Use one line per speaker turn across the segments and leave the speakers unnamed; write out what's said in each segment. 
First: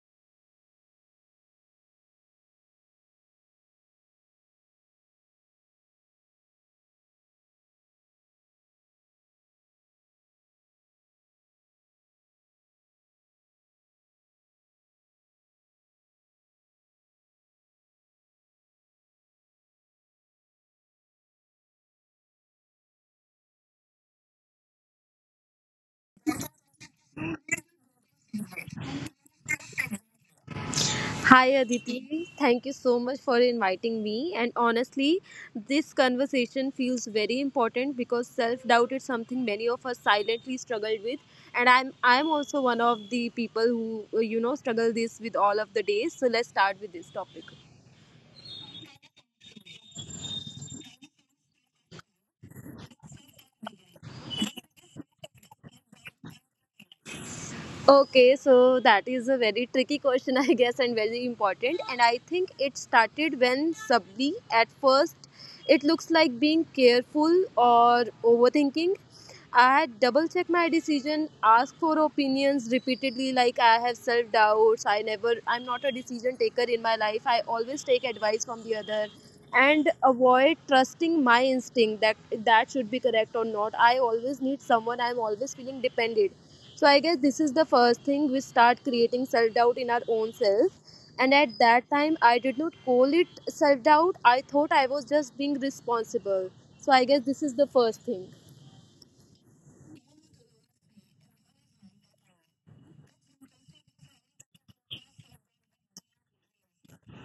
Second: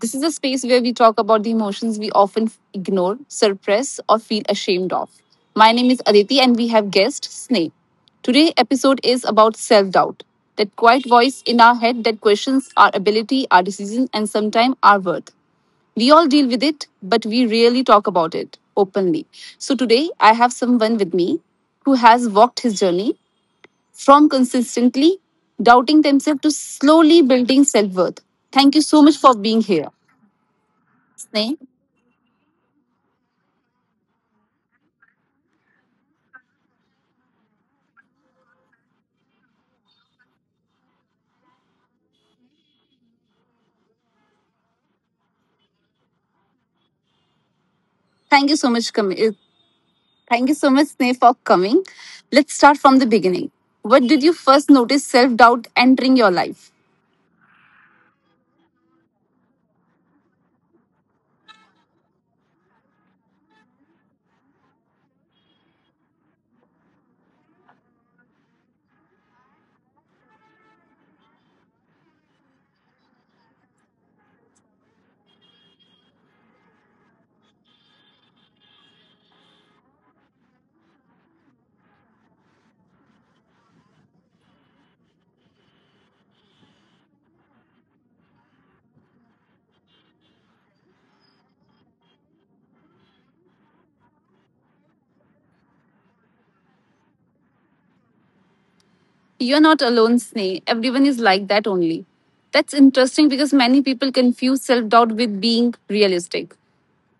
This is a space where we talk about the emotions we often ignore, suppress, or feel ashamed of. My name is Aditi, and we have guest Sneh. Today's episode is about self doubt, that quiet voice in our head that questions our ability, our decisions, and sometimes our worth. We all deal with it, but we rarely talk about it openly. So today, I have someone with me who has walked his journey from consistently doubting themselves to slowly building self worth. Thank you so much for being here,
Hi
Sneh.
Aditi, thank you so much for inviting me. And honestly, this conversation feels very important because self-doubt is something many of us silently struggle with. And I'm also one of the people who struggle this with all of the days. So let's start with this topic.
Thank you so much, com- uh, Thank you so much, Sneh, for coming. Let's start from the beginning. What did you first notice self doubt entering your life?
Okay, so that is a very tricky question, I guess, and very important. And I think it started when subtly at first it looks like being careful or overthinking. I had double checked my decision, asked for opinions repeatedly, like I have self doubts. I never, I'm not a decision taker in my life. I always take advice from the other and avoid trusting my instinct that that should be correct or not. I always need someone, I'm always feeling dependent. So I guess this is the first thing we start creating self doubt in our own self. And at that time, I did not call it self doubt. I thought I was just being responsible. So I guess this is the first thing.
You're not alone, Sneh. Everyone is like that only. That's interesting because many people confuse self doubt with being realistic.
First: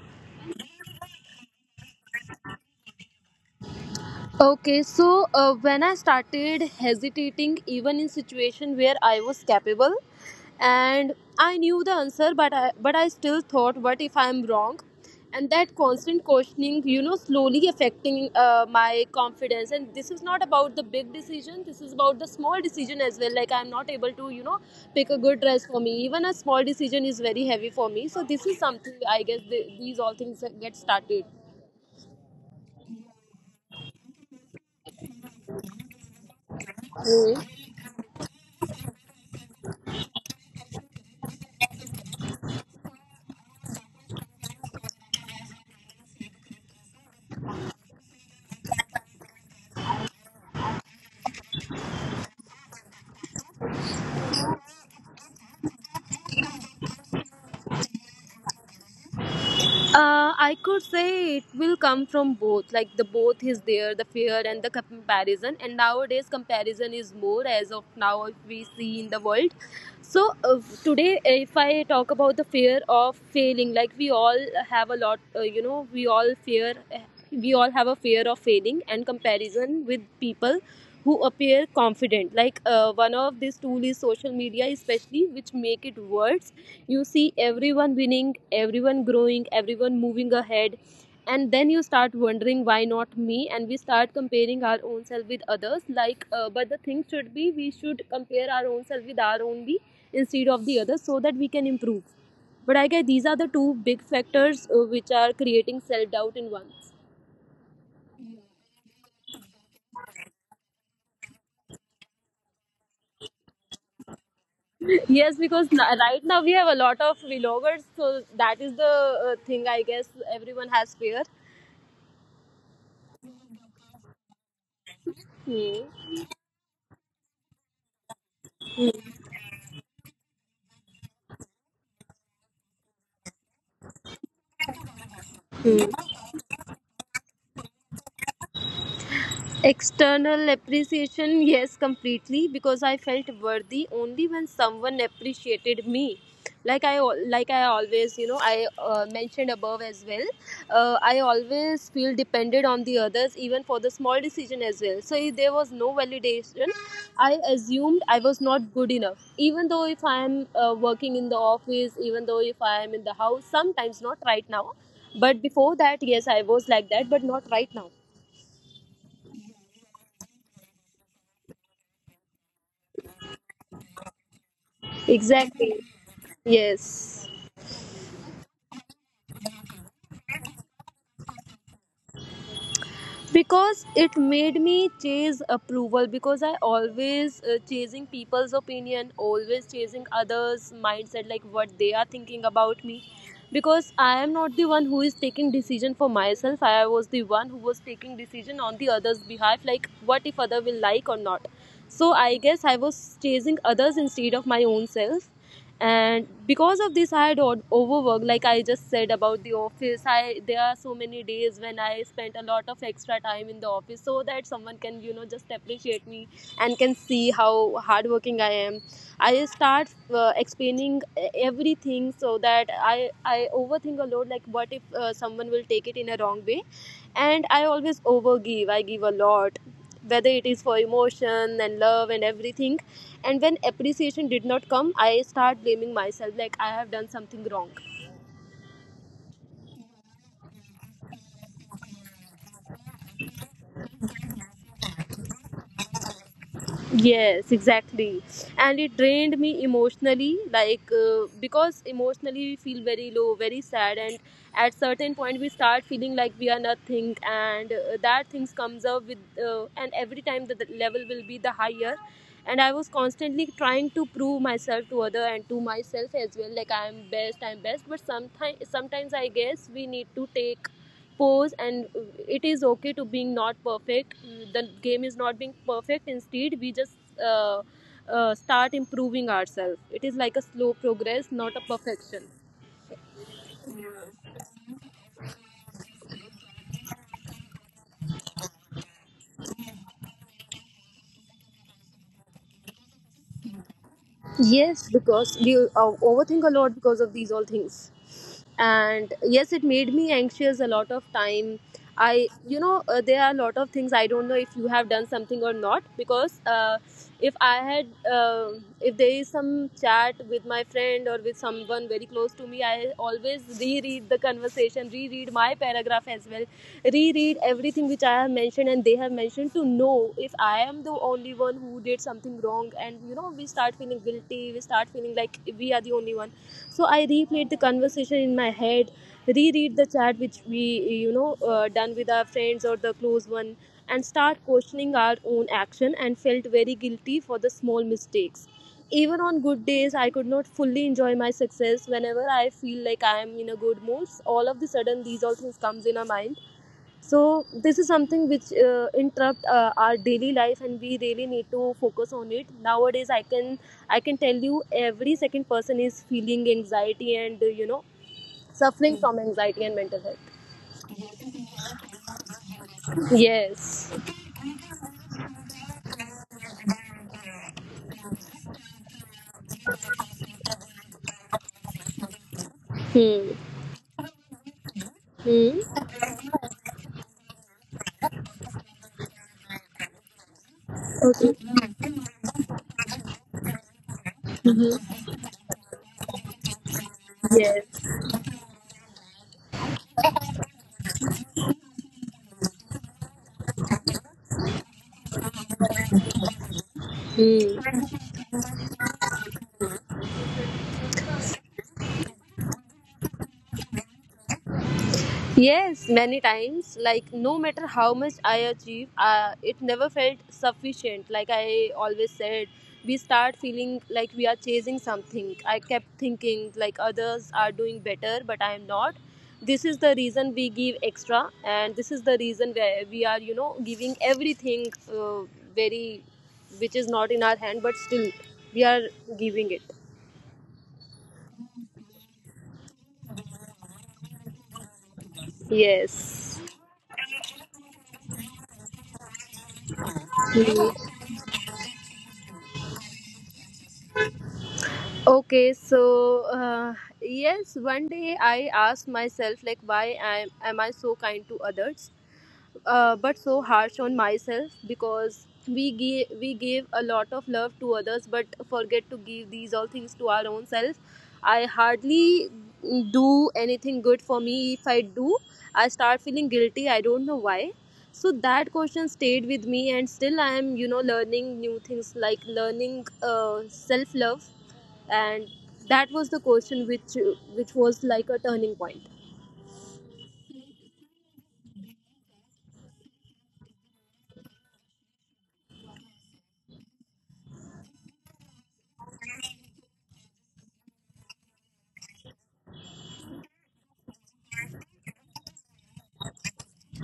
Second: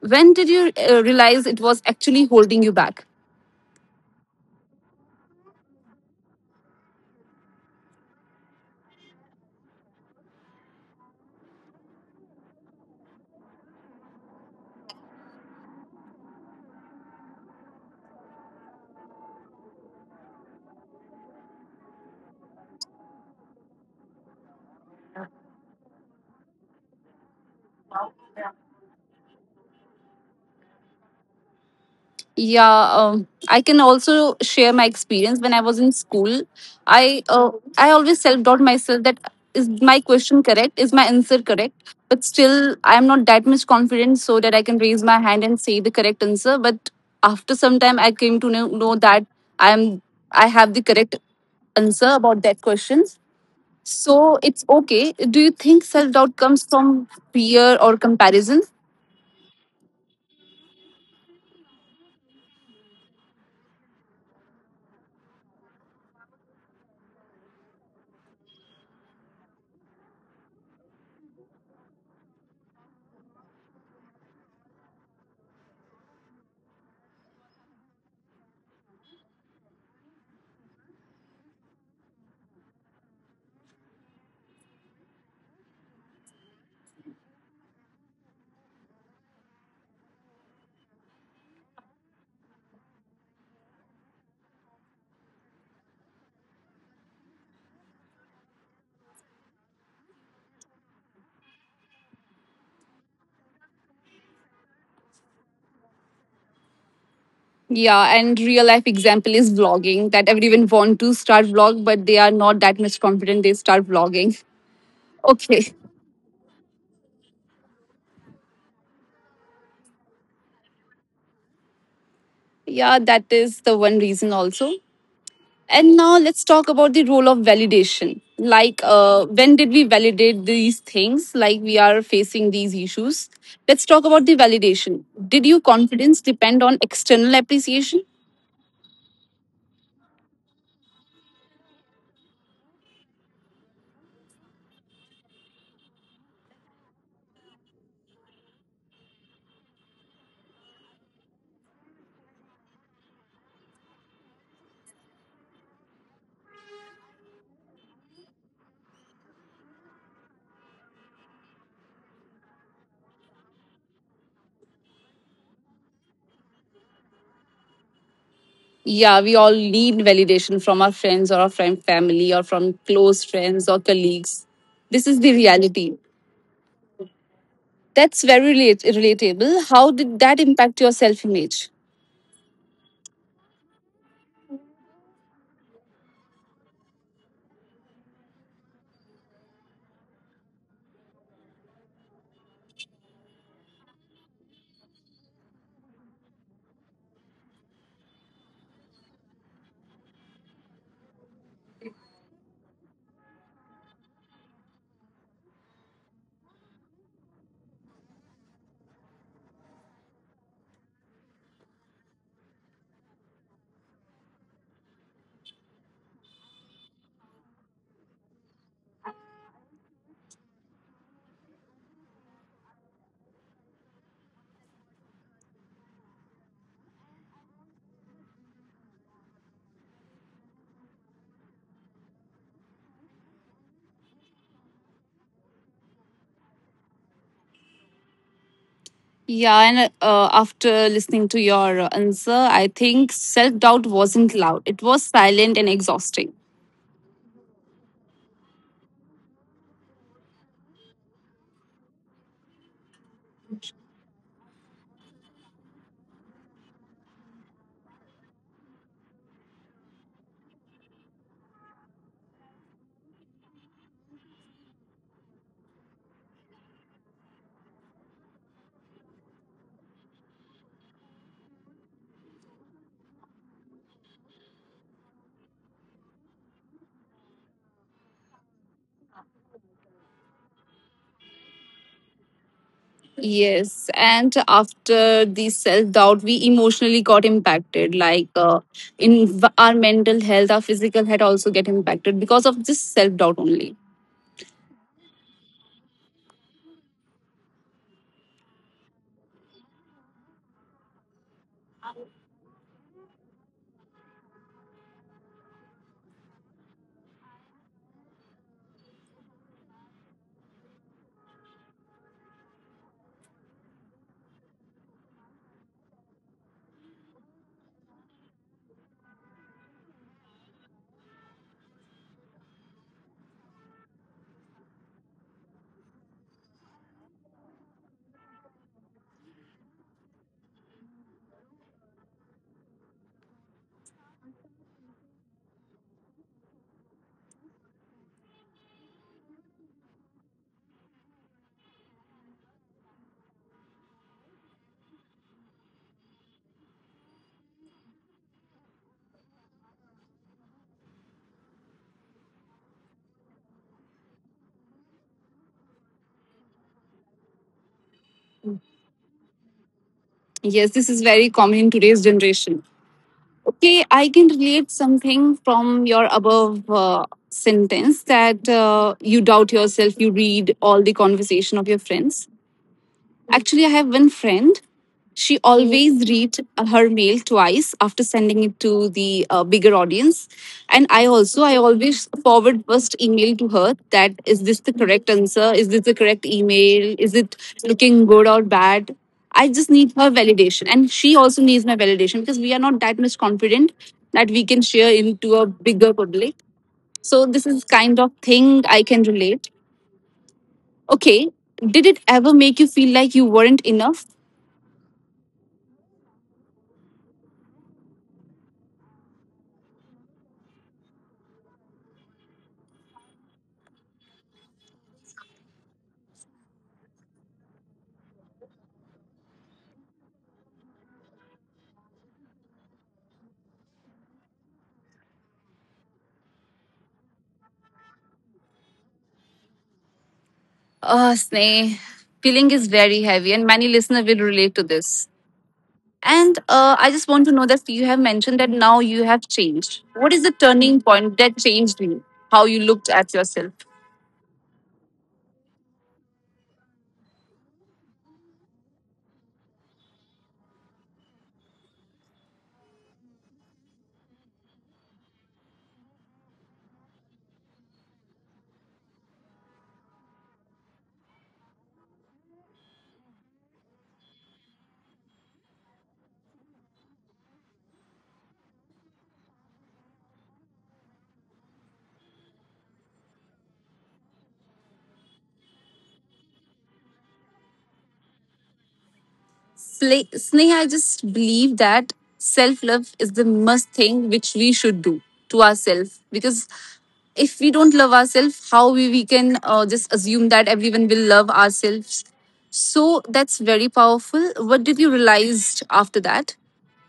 When did you realize it was actually holding you back?
Okay, so when I started hesitating, even in situation where I was capable, and I knew the answer, but I still thought, what if I'm wrong? And that constant questioning, you know, slowly affecting my confidence. And this is not about the big decision. This is about the small decision as well. Like I'm not able to, you know, pick a good dress for me. Even a small decision is very heavy for me. So this is something I guess these all things get started.
Yeah, I can also share my experience when I was in school. I uh, I always self doubt myself that, is my question correct? Is my answer correct? But still, I am not that much confident so that I can raise my hand and say the correct answer. But after some time, I came to know that I am I have the correct answer about that question. So it's okay. Do you think self doubt comes from fear or comparison?
I could say it will come from both. Like the both is there, the fear and the comparison. And nowadays, comparison is more as of now if we see in the world. So today, if I talk about the fear of failing, like we all have a lot, we all have a fear of failing and comparison with people who appear confident like one of this tool is social media especially, which make it worse. You see everyone winning, everyone growing, everyone moving ahead, and then you start wondering why not me, and we start comparing our own self with others like but the thing should be we should compare our own self with our own be instead of the others so that we can improve. But I guess these are the two big factors which are creating self doubt in ones.
Yeah, and real life example is vlogging, that everyone want to start vlog, but they are not that much confident they start vlogging.
Yes,
Okay.
because right now we have a lot of vloggers, so that is the thing I guess everyone has fear.
Yeah, that is the one reason also. And now
Hmm.
let's talk about the role of validation. Like, when did we validate these things? Like, we are facing these issues. Let's talk about the validation. Did your
Hmm.
confidence depend on external appreciation?
External appreciation, yes, completely, because I felt worthy only when someone appreciated me. Like I always, you know, I mentioned above as well. I always feel dependent on the others, even for the small decision as well. So if there was no validation, I assumed I was not good enough. Even though if I am working in the office, even though if I am in the house, sometimes not right now, but before that, yes, I was like that, but not right now.
Yeah, we all need validation from our friends or our friend family or from close friends or colleagues. This is the
Exactly.
reality.
Yes,
That's very relatable. How did that impact your self image?
because it made me chase approval because I always chasing people's opinion, always chasing others' mindset, like what they are thinking about me. Because I am not the one who is taking decision for myself. I was the one who was taking decision on the others' behalf, like what if other will like or not. So I guess I was chasing others instead of my own self. And because of this, I had overworked. Like I just said about the office, I, there are so many days when I spent a lot of extra time in the office so that someone can, you know, just appreciate me and can see how hardworking I am. I start explaining everything, so that I overthink a lot, like what if someone will take it in a wrong way. And I always overgive, I give a lot, whether it is for emotion and love and everything. And when appreciation did not come, I start blaming myself like I have done something wrong.
Yeah, and after listening to your answer, I think self doubt wasn't loud, it was silent and exhausting.
Yes, exactly. And it drained me emotionally, like because emotionally we feel very low, very sad. And at certain point, we start feeling like we are nothing. And that things comes up with and every time the level will be the higher. And I was constantly trying to prove myself to other and to myself as well, like I am best, I'm best. But sometimes I guess we need to take pause. And it is okay to being not perfect. The game is not being perfect, instead we just uh, start improving ourselves. It is like a slow progress, not a perfection.
Yes, and after the self doubt, we emotionally got impacted. Like our mental health, our physical health also get impacted because of this self doubt only.
Yes, because we overthink a lot because of these all things. And yes, it made me anxious a lot of time. I, you know, there are a lot of things I don't know if you have done something or not, because if I had, if there is some chat with my friend or with someone very close to me, I always reread the conversation, reread my paragraph as well, reread everything which I have mentioned and they have mentioned to know if I am the only one who did something wrong. And you know, we start feeling guilty, we start feeling like we are the only one. So I replayed the conversation in my head, reread the chat which we, you know, done with our friends or the close one, and start questioning our own action and felt very guilty for the small mistakes. Even on good days, I could not fully enjoy my success. Whenever I feel like I am in a good mood, all of the sudden these all things comes in our mind. So this is something which interrupt our daily life, and we really need to focus on it. Nowadays, I can tell you every second person is feeling anxiety and, you know, suffering from anxiety and mental health.
Yes, this is very common in today's generation. Okay,
Yes.
I can relate something from your above sentence that you doubt yourself, you read all the conversation of your friends.
Hmm.
Actually, I have one friend. She
Hmm.
always read her mail twice after sending it to the bigger audience, and I
Okay.
always forward first email to her, that is this the correct answer? Is this the correct email? Is it
Yes.
looking good or bad? I just need her validation, and she also needs my validation because we are not that much confident that we can share into a bigger public. So this is
Hmm.
kind of thing I can relate. Okay, did it ever make you feel like you weren't enough?
Yes, many times. Like, no matter how much I achieve, it never felt sufficient. Like I always said, we start feeling like we are chasing something. I kept thinking, like, others are doing better, but I am not. This is the reason we give extra, and this is the reason where we are, you know, giving everything, uh, very, which is not in our hand, but still we are giving it.
Oh, Sneh, feeling is very heavy, and many listeners will relate to this. And
Yes.
I just want to know that you have mentioned that now you have changed. What is the turning point that changed you? How you looked at yourself?
Okay, so yes, one day I asked myself like why am I so kind to others? But so harsh on myself, because we gave a lot of love to others but forget to give these all things to our own self. I hardly do anything good for me. If I do, I start feeling guilty, I don't know why. So that question stayed with me, and still I am, you know, learning new things like learning self love. And that was the question which was like a turning point.
Sneh, I just believe that self love is the must thing which we should do to ourselves, because if we don't love ourselves, how we can just assume that everyone will love ourselves? So that's very powerful. What did you realize after that?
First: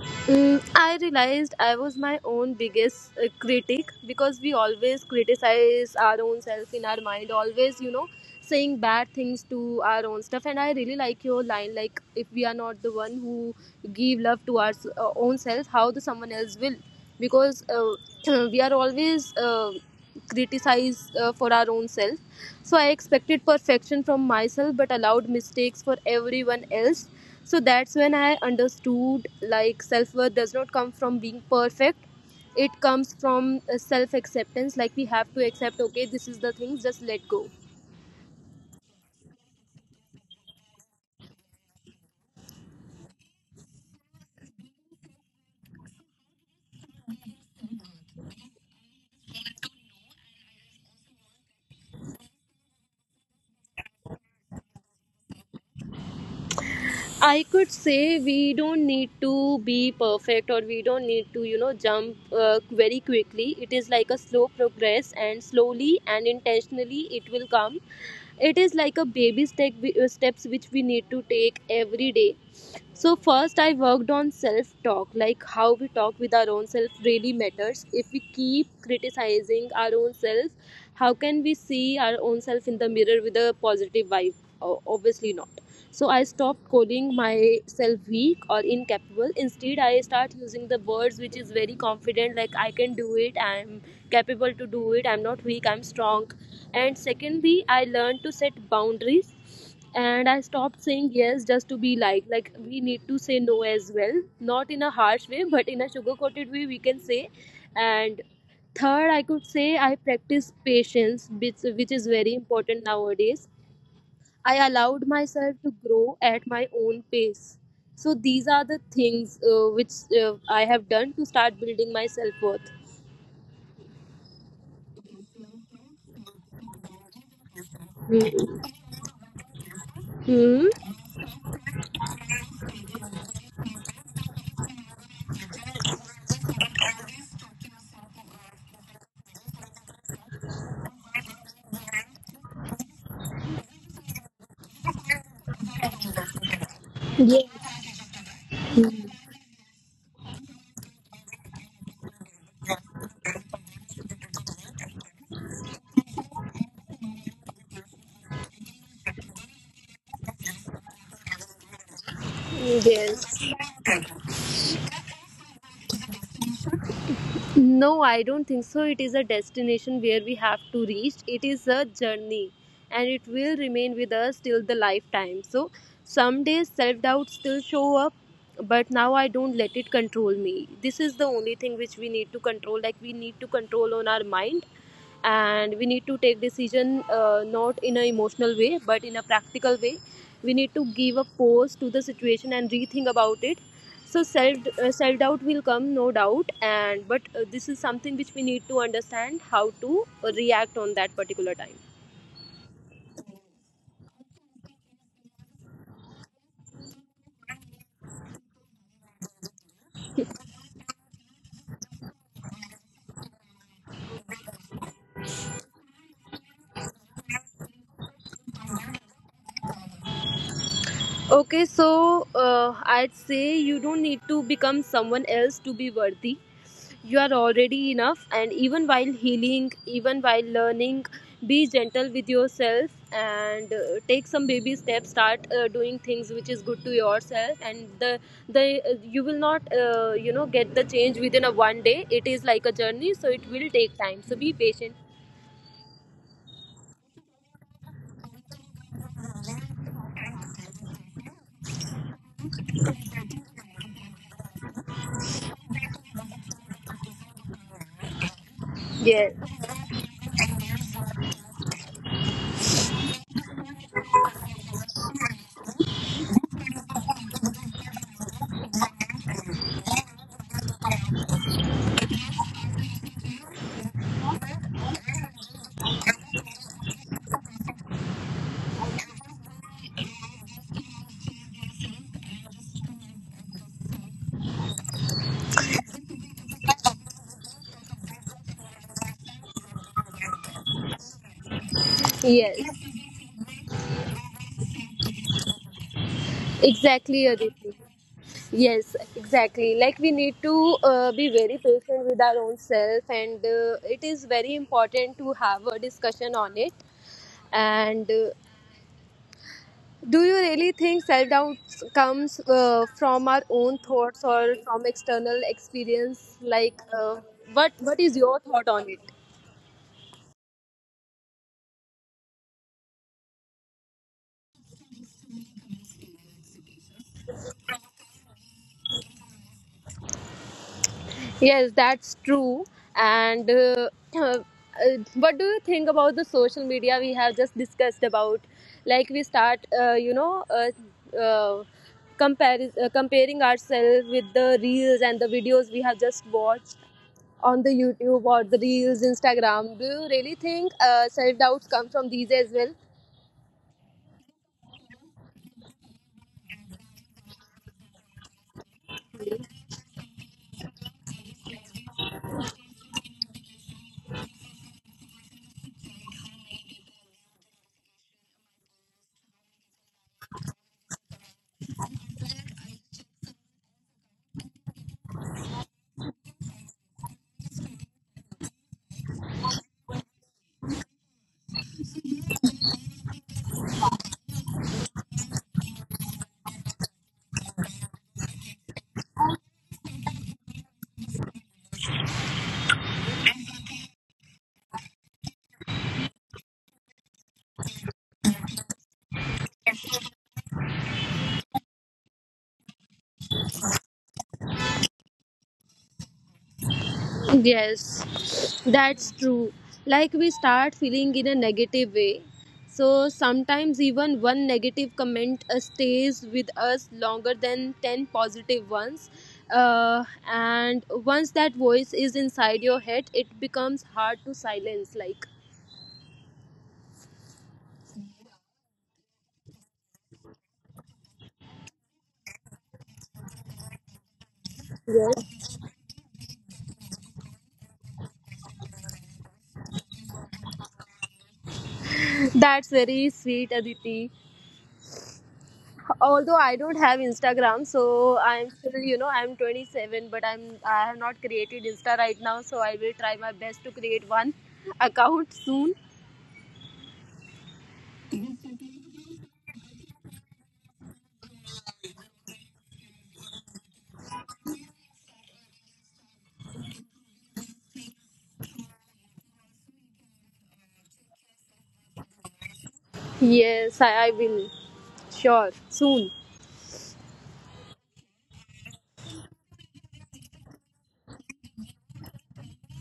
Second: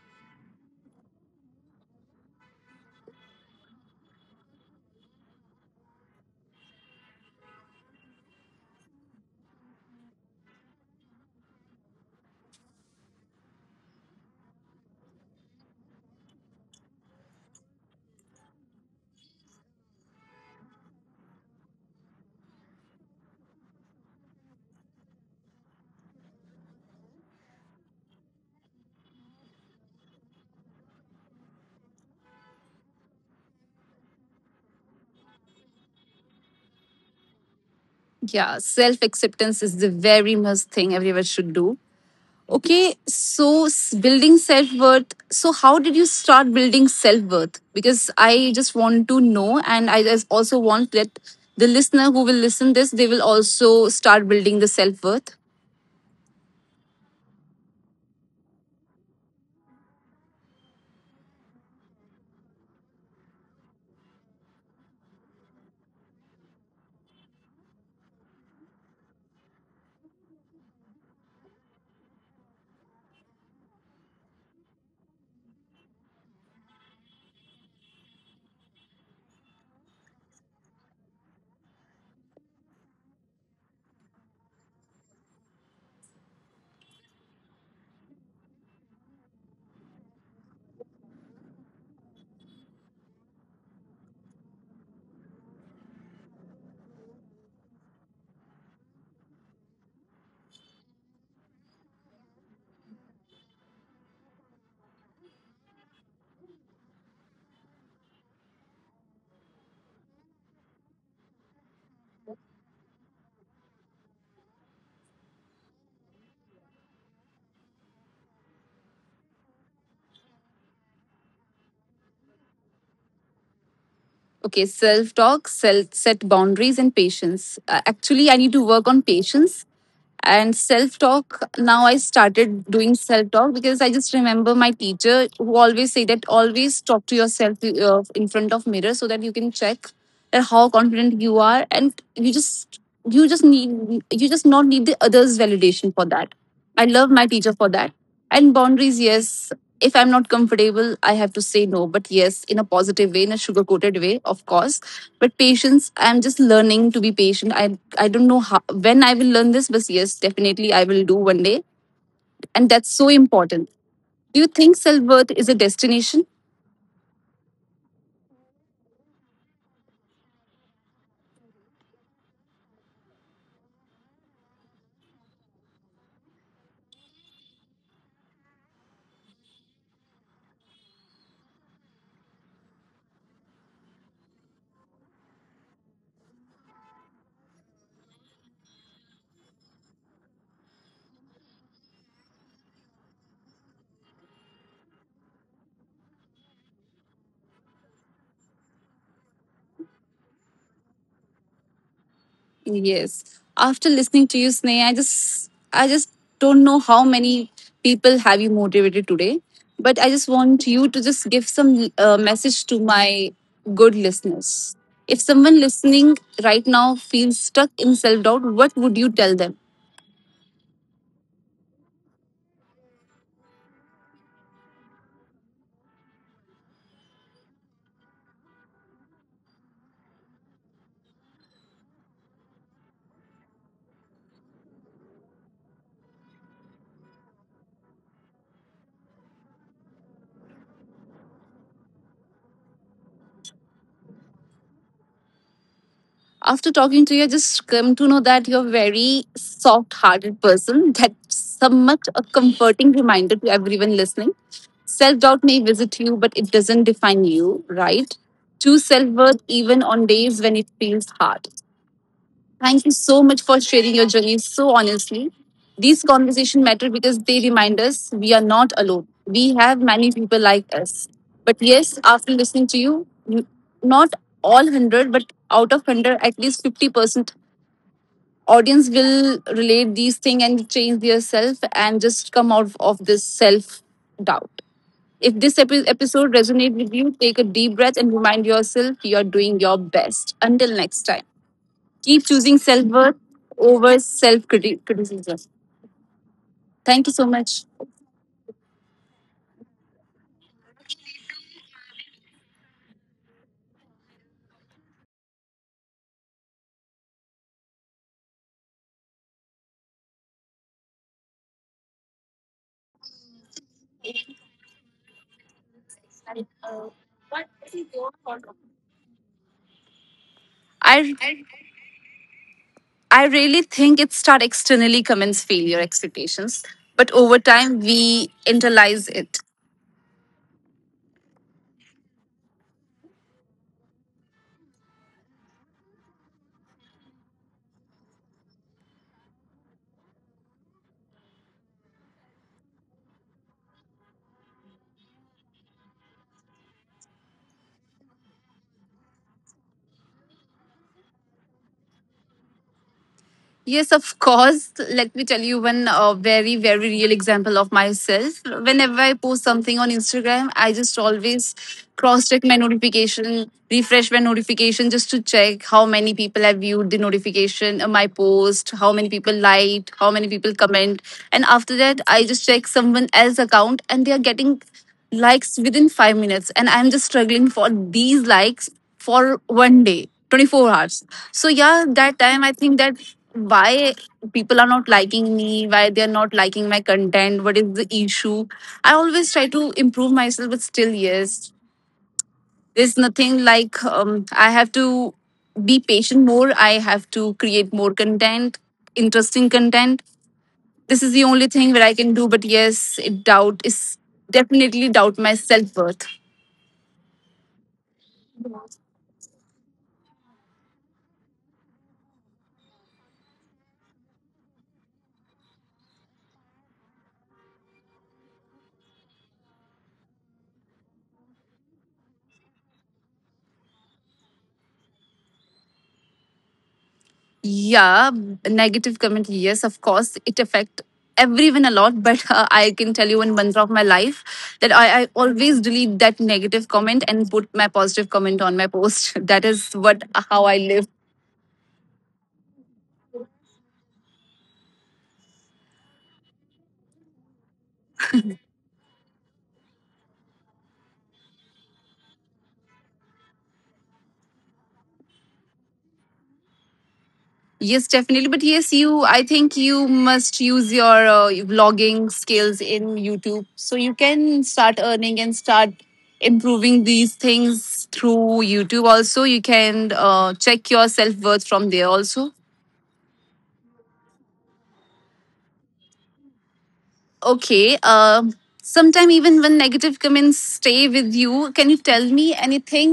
Mm, I realized I was my own biggest critic, because we always criticize our own self in our mind, always, you know, saying bad things to our own stuff. And I really like your line, like if we are not the one who give love to our own self, how the someone else will? Because we are always criticized for our own self. So I expected perfection from myself but allowed mistakes for everyone else. So that's when I understood, like self-worth does not come from being perfect. It comes from self acceptance, like we have to accept okay, this is the thing, just let go.
Yeah, self acceptance is the very must thing everyone should do. Okay, so building self worth. So, how did you start building self worth? Because I just want to know, and I just also want that the listener who will listen this, they will also start building the self worth.
I could say we don't need to be perfect, or we don't need to, you know, jump very quickly. It is like a slow progress, and slowly and intentionally it will come. It is like a baby step, steps which we need to take every day. So first I worked on self talk, like how we talk with our own self really matters. If we keep criticizing our own self, how can we see our own self in the mirror with a positive vibe? Obviously not. So I stopped calling myself weak or incapable. Instead, I start using the words which is very confident, like I can do it, I'm capable to do it, I'm not weak, I'm strong and secondly I learned to set boundaries and I stopped saying yes just to be like we need to say no as well, not in a harsh way but in a sugar coated way we can say. And third, I could say I practice patience, which is very important nowadays. I allowed myself to grow at my own pace. So these are the things which I have done to start building my self worth.
Okay, self talk, self set boundaries, and patience. Actually, I need to work on
Hmm.
patience and self talk.
Hmm.
Now I started doing self talk because I just remember my teacher who always say that always talk to yourself in front of mirror so that you can check that how confident you are, and you just, you just need you just not need the others validation for that. I love my teacher for that.
Yes.
And boundaries, yes, if I'm not comfortable I have to say no, but yes, in a positive way, in a sugar coated way of course. But patience, I'm just learning to be patient. I don't know how, when I will learn this, but yes, definitely I will do one day. And that's so important.
Yes.
Do you think self worth is a destination?
No, I don't think so. It is a destination where we have to reach. It is a journey and it will remain with us till the lifetime. So some days self doubt still show up, but now I don't let it control me. This is the only thing which we need to control. Like we need to control on our mind and we need to take decision not in an emotional way but in a practical way. We need to give a pause to the situation and rethink about it. So self self doubt will come, no doubt, and but this is something which we need to understand how to react on that particular time.
Yes. After listening to you, Sneha, I just don't know how many people have you motivated today. But I just want you to just give some message to my good listeners. If someone listening right now feels stuck in self doubt, what would you tell them?
Okay, so I'd say you don't need to become someone else to be worthy. You are already enough, and even while healing, even while learning, be gentle with yourself and take some baby steps. Start doing things which is good to yourself, and the you will not get the change within a one day. It is like a journey, so it will take time. So be patient.
After talking to you, I just come to know that you're a very soft hearted person. That's somewhat a comforting reminder to everyone listening. Self doubt may visit you, but it doesn't define you, right? Choose self worth
Yes.
even on days when it feels hard. Thank you so much for sharing your journey so honestly. These conversations matter because they remind us we are not alone. We have many people like us. But yes, after listening to you, not all 100, but out of 100, at least 50% audience will relate these things and change their self and just come out of this self doubt. If this episode resonates with you, take a deep breath and remind yourself you are doing your best. Until next time. Keep choosing self worth
Yes.
over self criticism. Thank you so much.
Exactly, Aditi. Yes, exactly. Like we need to be very patient with our own self, and it is very important to have a discussion on it. And do you really think self doubt comes from our own thoughts or from external experience? Like, what is your thought on it?
I I really think it start externally, comments, failure, expectations, but over time we internalize it.
Yes, that's true. And uh, what do you think about the social media we have just discussed about? Like we start, comparing ourselves with the reels and the videos we have just watched on the YouTube or the reels, Instagram. Do you really think self doubts come from these as well?
Yes, of course. Let me tell you one very, very real example of myself. Whenever I post something on Instagram, I just always cross check my notification, refresh my notification just to check how many people have viewed the notification, my post, how many people liked, how many people comment. And after that, I just check someone else's account and they are getting likes within 5 minutes. And I'm just struggling for these likes for one day, 24 hours. So yeah, that time I think that why people are not liking me, why they're not liking my content, what is the issue. I always try to improve myself, but still, yes, there's nothing like. I have to be patient more, I have to create more content, interesting content. This is the only thing that I can do, but yes, it doubt is definitely doubt my self worth.
Yes, that's true. Like we start feeling in a negative way. So sometimes even one negative comment stays with us longer than 10 positive ones. Uh, and once that voice is inside your head, it becomes hard to silence. Like,
Yeah, negative comment, yes of course it affect everyone a lot. But I can tell you in one of my life that, I always
yes.
delete that negative comment and put my positive comment on my post. That is what, how I live.
That's very sweet, Aditi. Although I don't have Instagram, so I'm still I'm 27, but I have not created Insta right now, so I will try my best to create one account soon.
Yes definitely, but yes you, I think you must use your vlogging skills in YouTube so you can start earning and start improving these things through YouTube also. You can check your self-worth from there also.
Yes, I will, sure, soon.
Okay. Um. Sometime even when negative comments stay with you, can you tell me anything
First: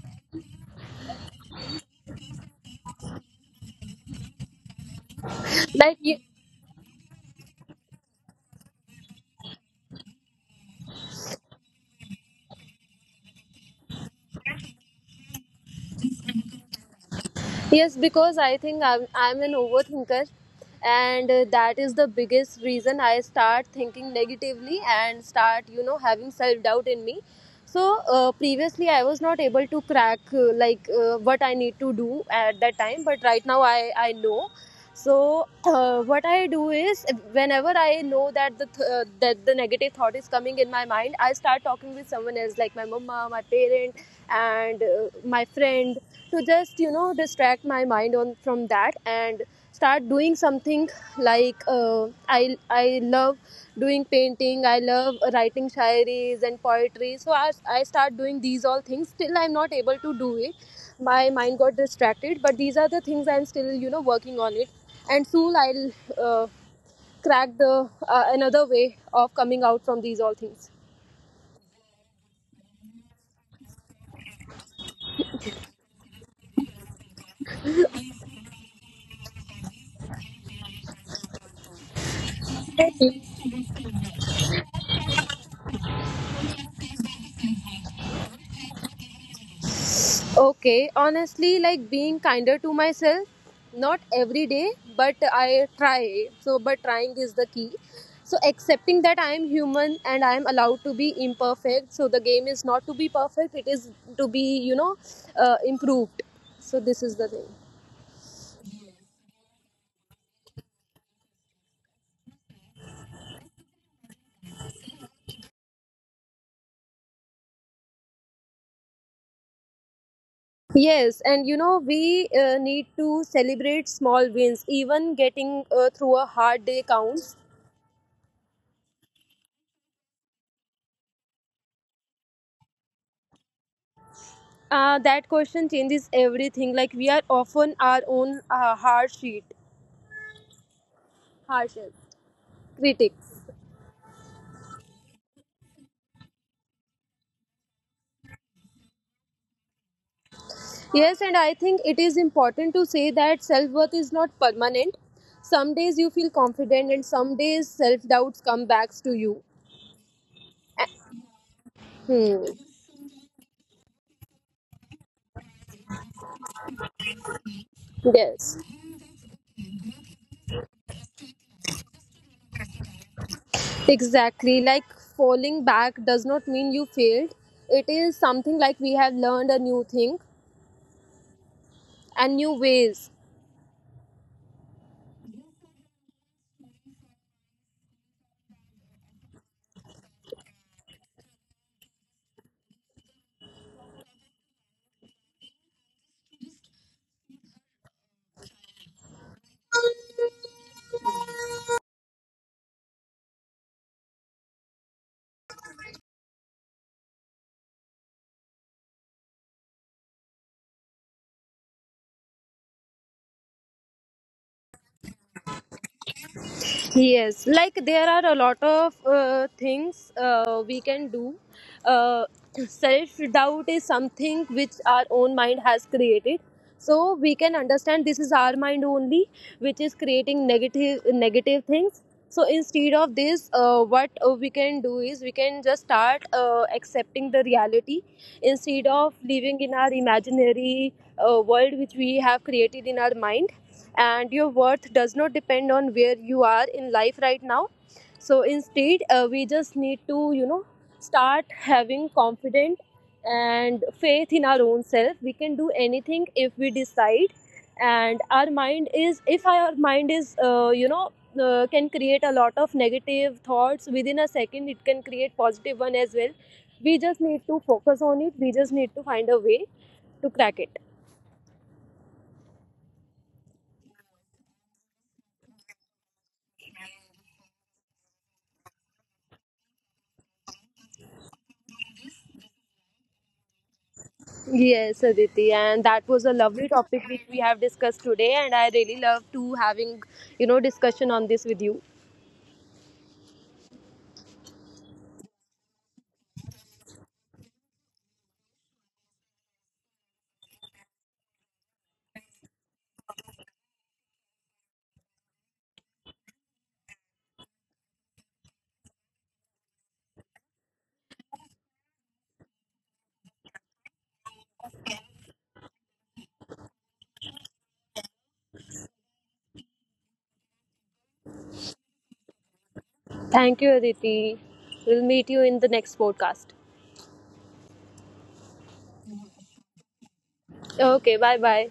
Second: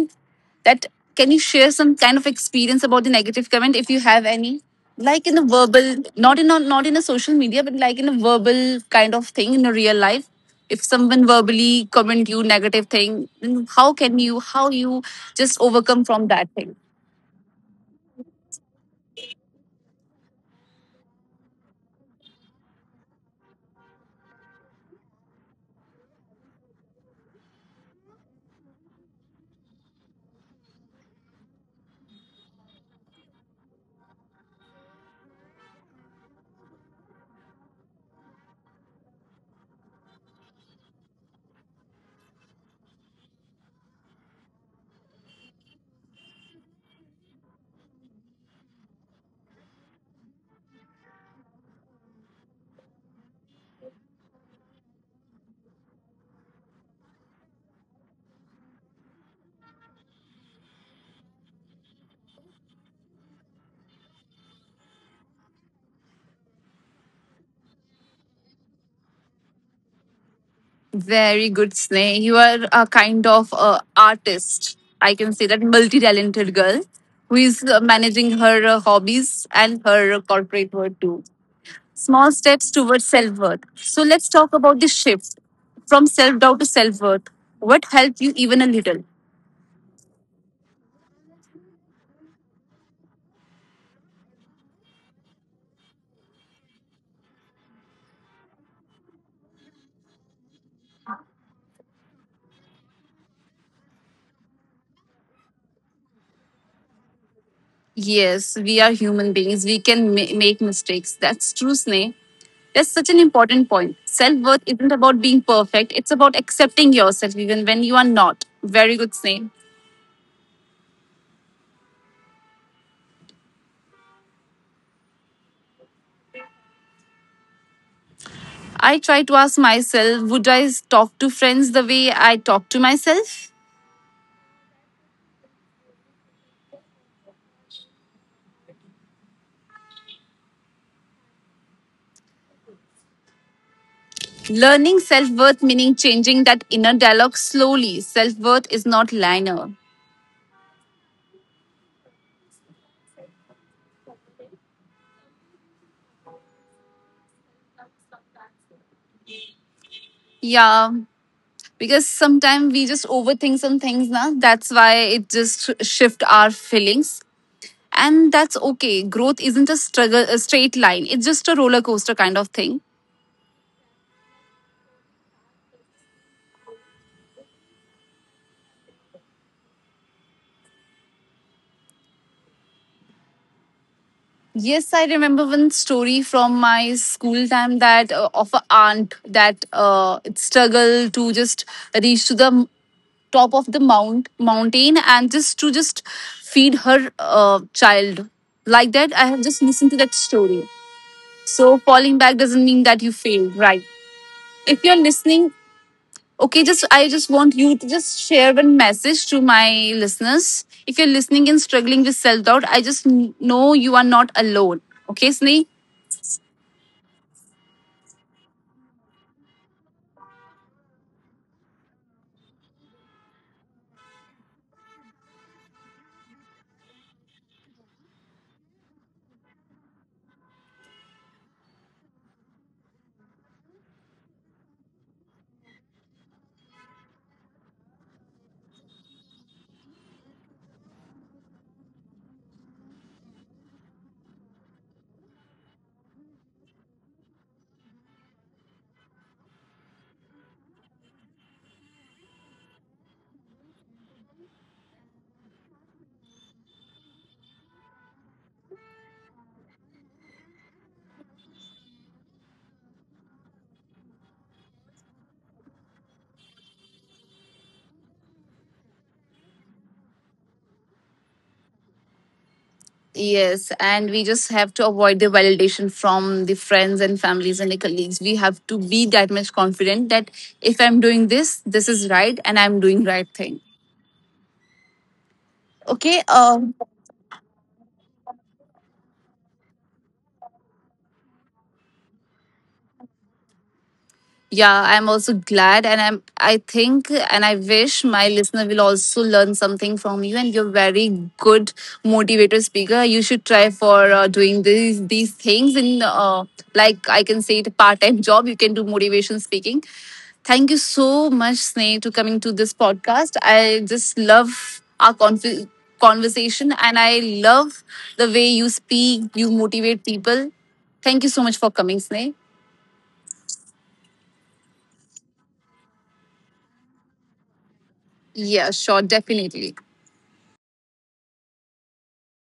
that, can you share some kind of experience about the negative comment if you have any? Like in a verbal,
Like you.
not in a, social media, but like in a verbal kind of thing in a real life. If someone verbally comment you negative thing, then how can you, how you just overcome from that thing?
Yes, because I think I'm an overthinker, and that is the biggest reason I start thinking negatively and start, having self doubt in me. So, previously, I was not able to crack like what I need to do at that time, but right now I know. So, what I do is whenever I know that that the negative thought is coming in my mind, I start talking with someone else, like my mama, my parent, and my friend to just distract my mind on from that and start doing something like I love doing painting. I love writing shairis and poetry. So I start doing these all things. Still I'm not able to do it. My mind got distracted, but these are the things I'm still working on it. And soon I'll uh, crack the another way of coming out from these all things.
Very good, Sneh. You are a kind of artist. I can say that multi-talented girl who is managing her hobbies and her corporate world too. Small steps towards self-worth. So let's talk about the shift from self-doubt to self-worth. What helped you even a little?
Okay, honestly, like being kinder to myself, not every day, but I try. So, but trying is the key. So, accepting that I am human and I am allowed to be imperfect. So, the game is not to be perfect, it is to be, improved. So, this is the thing.
Yes, we are human beings. We can make mistakes. That's true, Sneh. That's such an important point. Self worth isn't about being perfect, it's about accepting yourself even when you are not. Very good, Sneh.
Yes, and you know, we need to celebrate small wins, even getting through a hard day counts.
I try to ask myself, would I talk to friends the way I talk to myself?
That question changes everything. Like, we are often our own hard sheet. Harshest critics.
Learning self worth, meaning changing that inner dialogue slowly. Self worth is not linear.
Yes, and I think it is important to say that self worth is not permanent. Some days you feel confident, and some days self doubts come back to you.
Yeah, because sometimes we just
Hmm.
overthink some things, na? That's why it just shift our feelings. And that's okay.
Yes,
Growth isn't a struggle, a straight line. It's just a roller coaster kind of thing.
exactly. Like falling back does not mean you failed. It is something like we have learned a new thing and new ways.
Yes, I remember one story from my school time that of a aunt that it struggled to just reach to the top of the mountain and just to just feed her child, like that. I have just listened to that story. So falling back doesn't mean that you failed, right? If you're listening, okay, just I just want you to just share one message to my listeners. If you're listening and struggling with self doubt, I just know you are not alone. Okay, Sneh?
Yes, like there are a lot of things we can do. Uh, Self doubt is something which our own mind has created. So we can understand this is our mind only, which is creating negative negative things. So instead of this, what we can do is we can just start accepting the reality instead of living in our imaginary world which we have created in our mind. And your worth does not depend on where you are in life right now. So instead, we just need to, you know, start having confidence and faith in our own self. We can do anything if we decide, and our mind is if our mind is, can create a lot of negative thoughts within a second, it can create positive one as well. We just need to focus on it. We just need to find a way to crack it.
Yes, and we just have to avoid the validation from the friends and families and the colleagues. We have to be that much confident that if I'm doing this, this is right, and I'm doing right thing.
Yes,
Okay.
Aditi, and that was a lovely topic which we have discussed today, and I really love to having you know discussion on this with you.
Yeah, I'm also glad, and I think, and I wish my listener will also learn something from you, and you're very good motivator speaker. You should try for doing these things in like I can say it part-time job, you can do motivation speaking. Thank you so much Sneh to coming to this podcast. I just love our conversation, and I love the way you speak, you motivate people. Thank you so much for coming, Sneh.
Thank you, Aditi. We'll meet you in the next podcast.
Yeah, sure, definitely.
Okay, bye bye.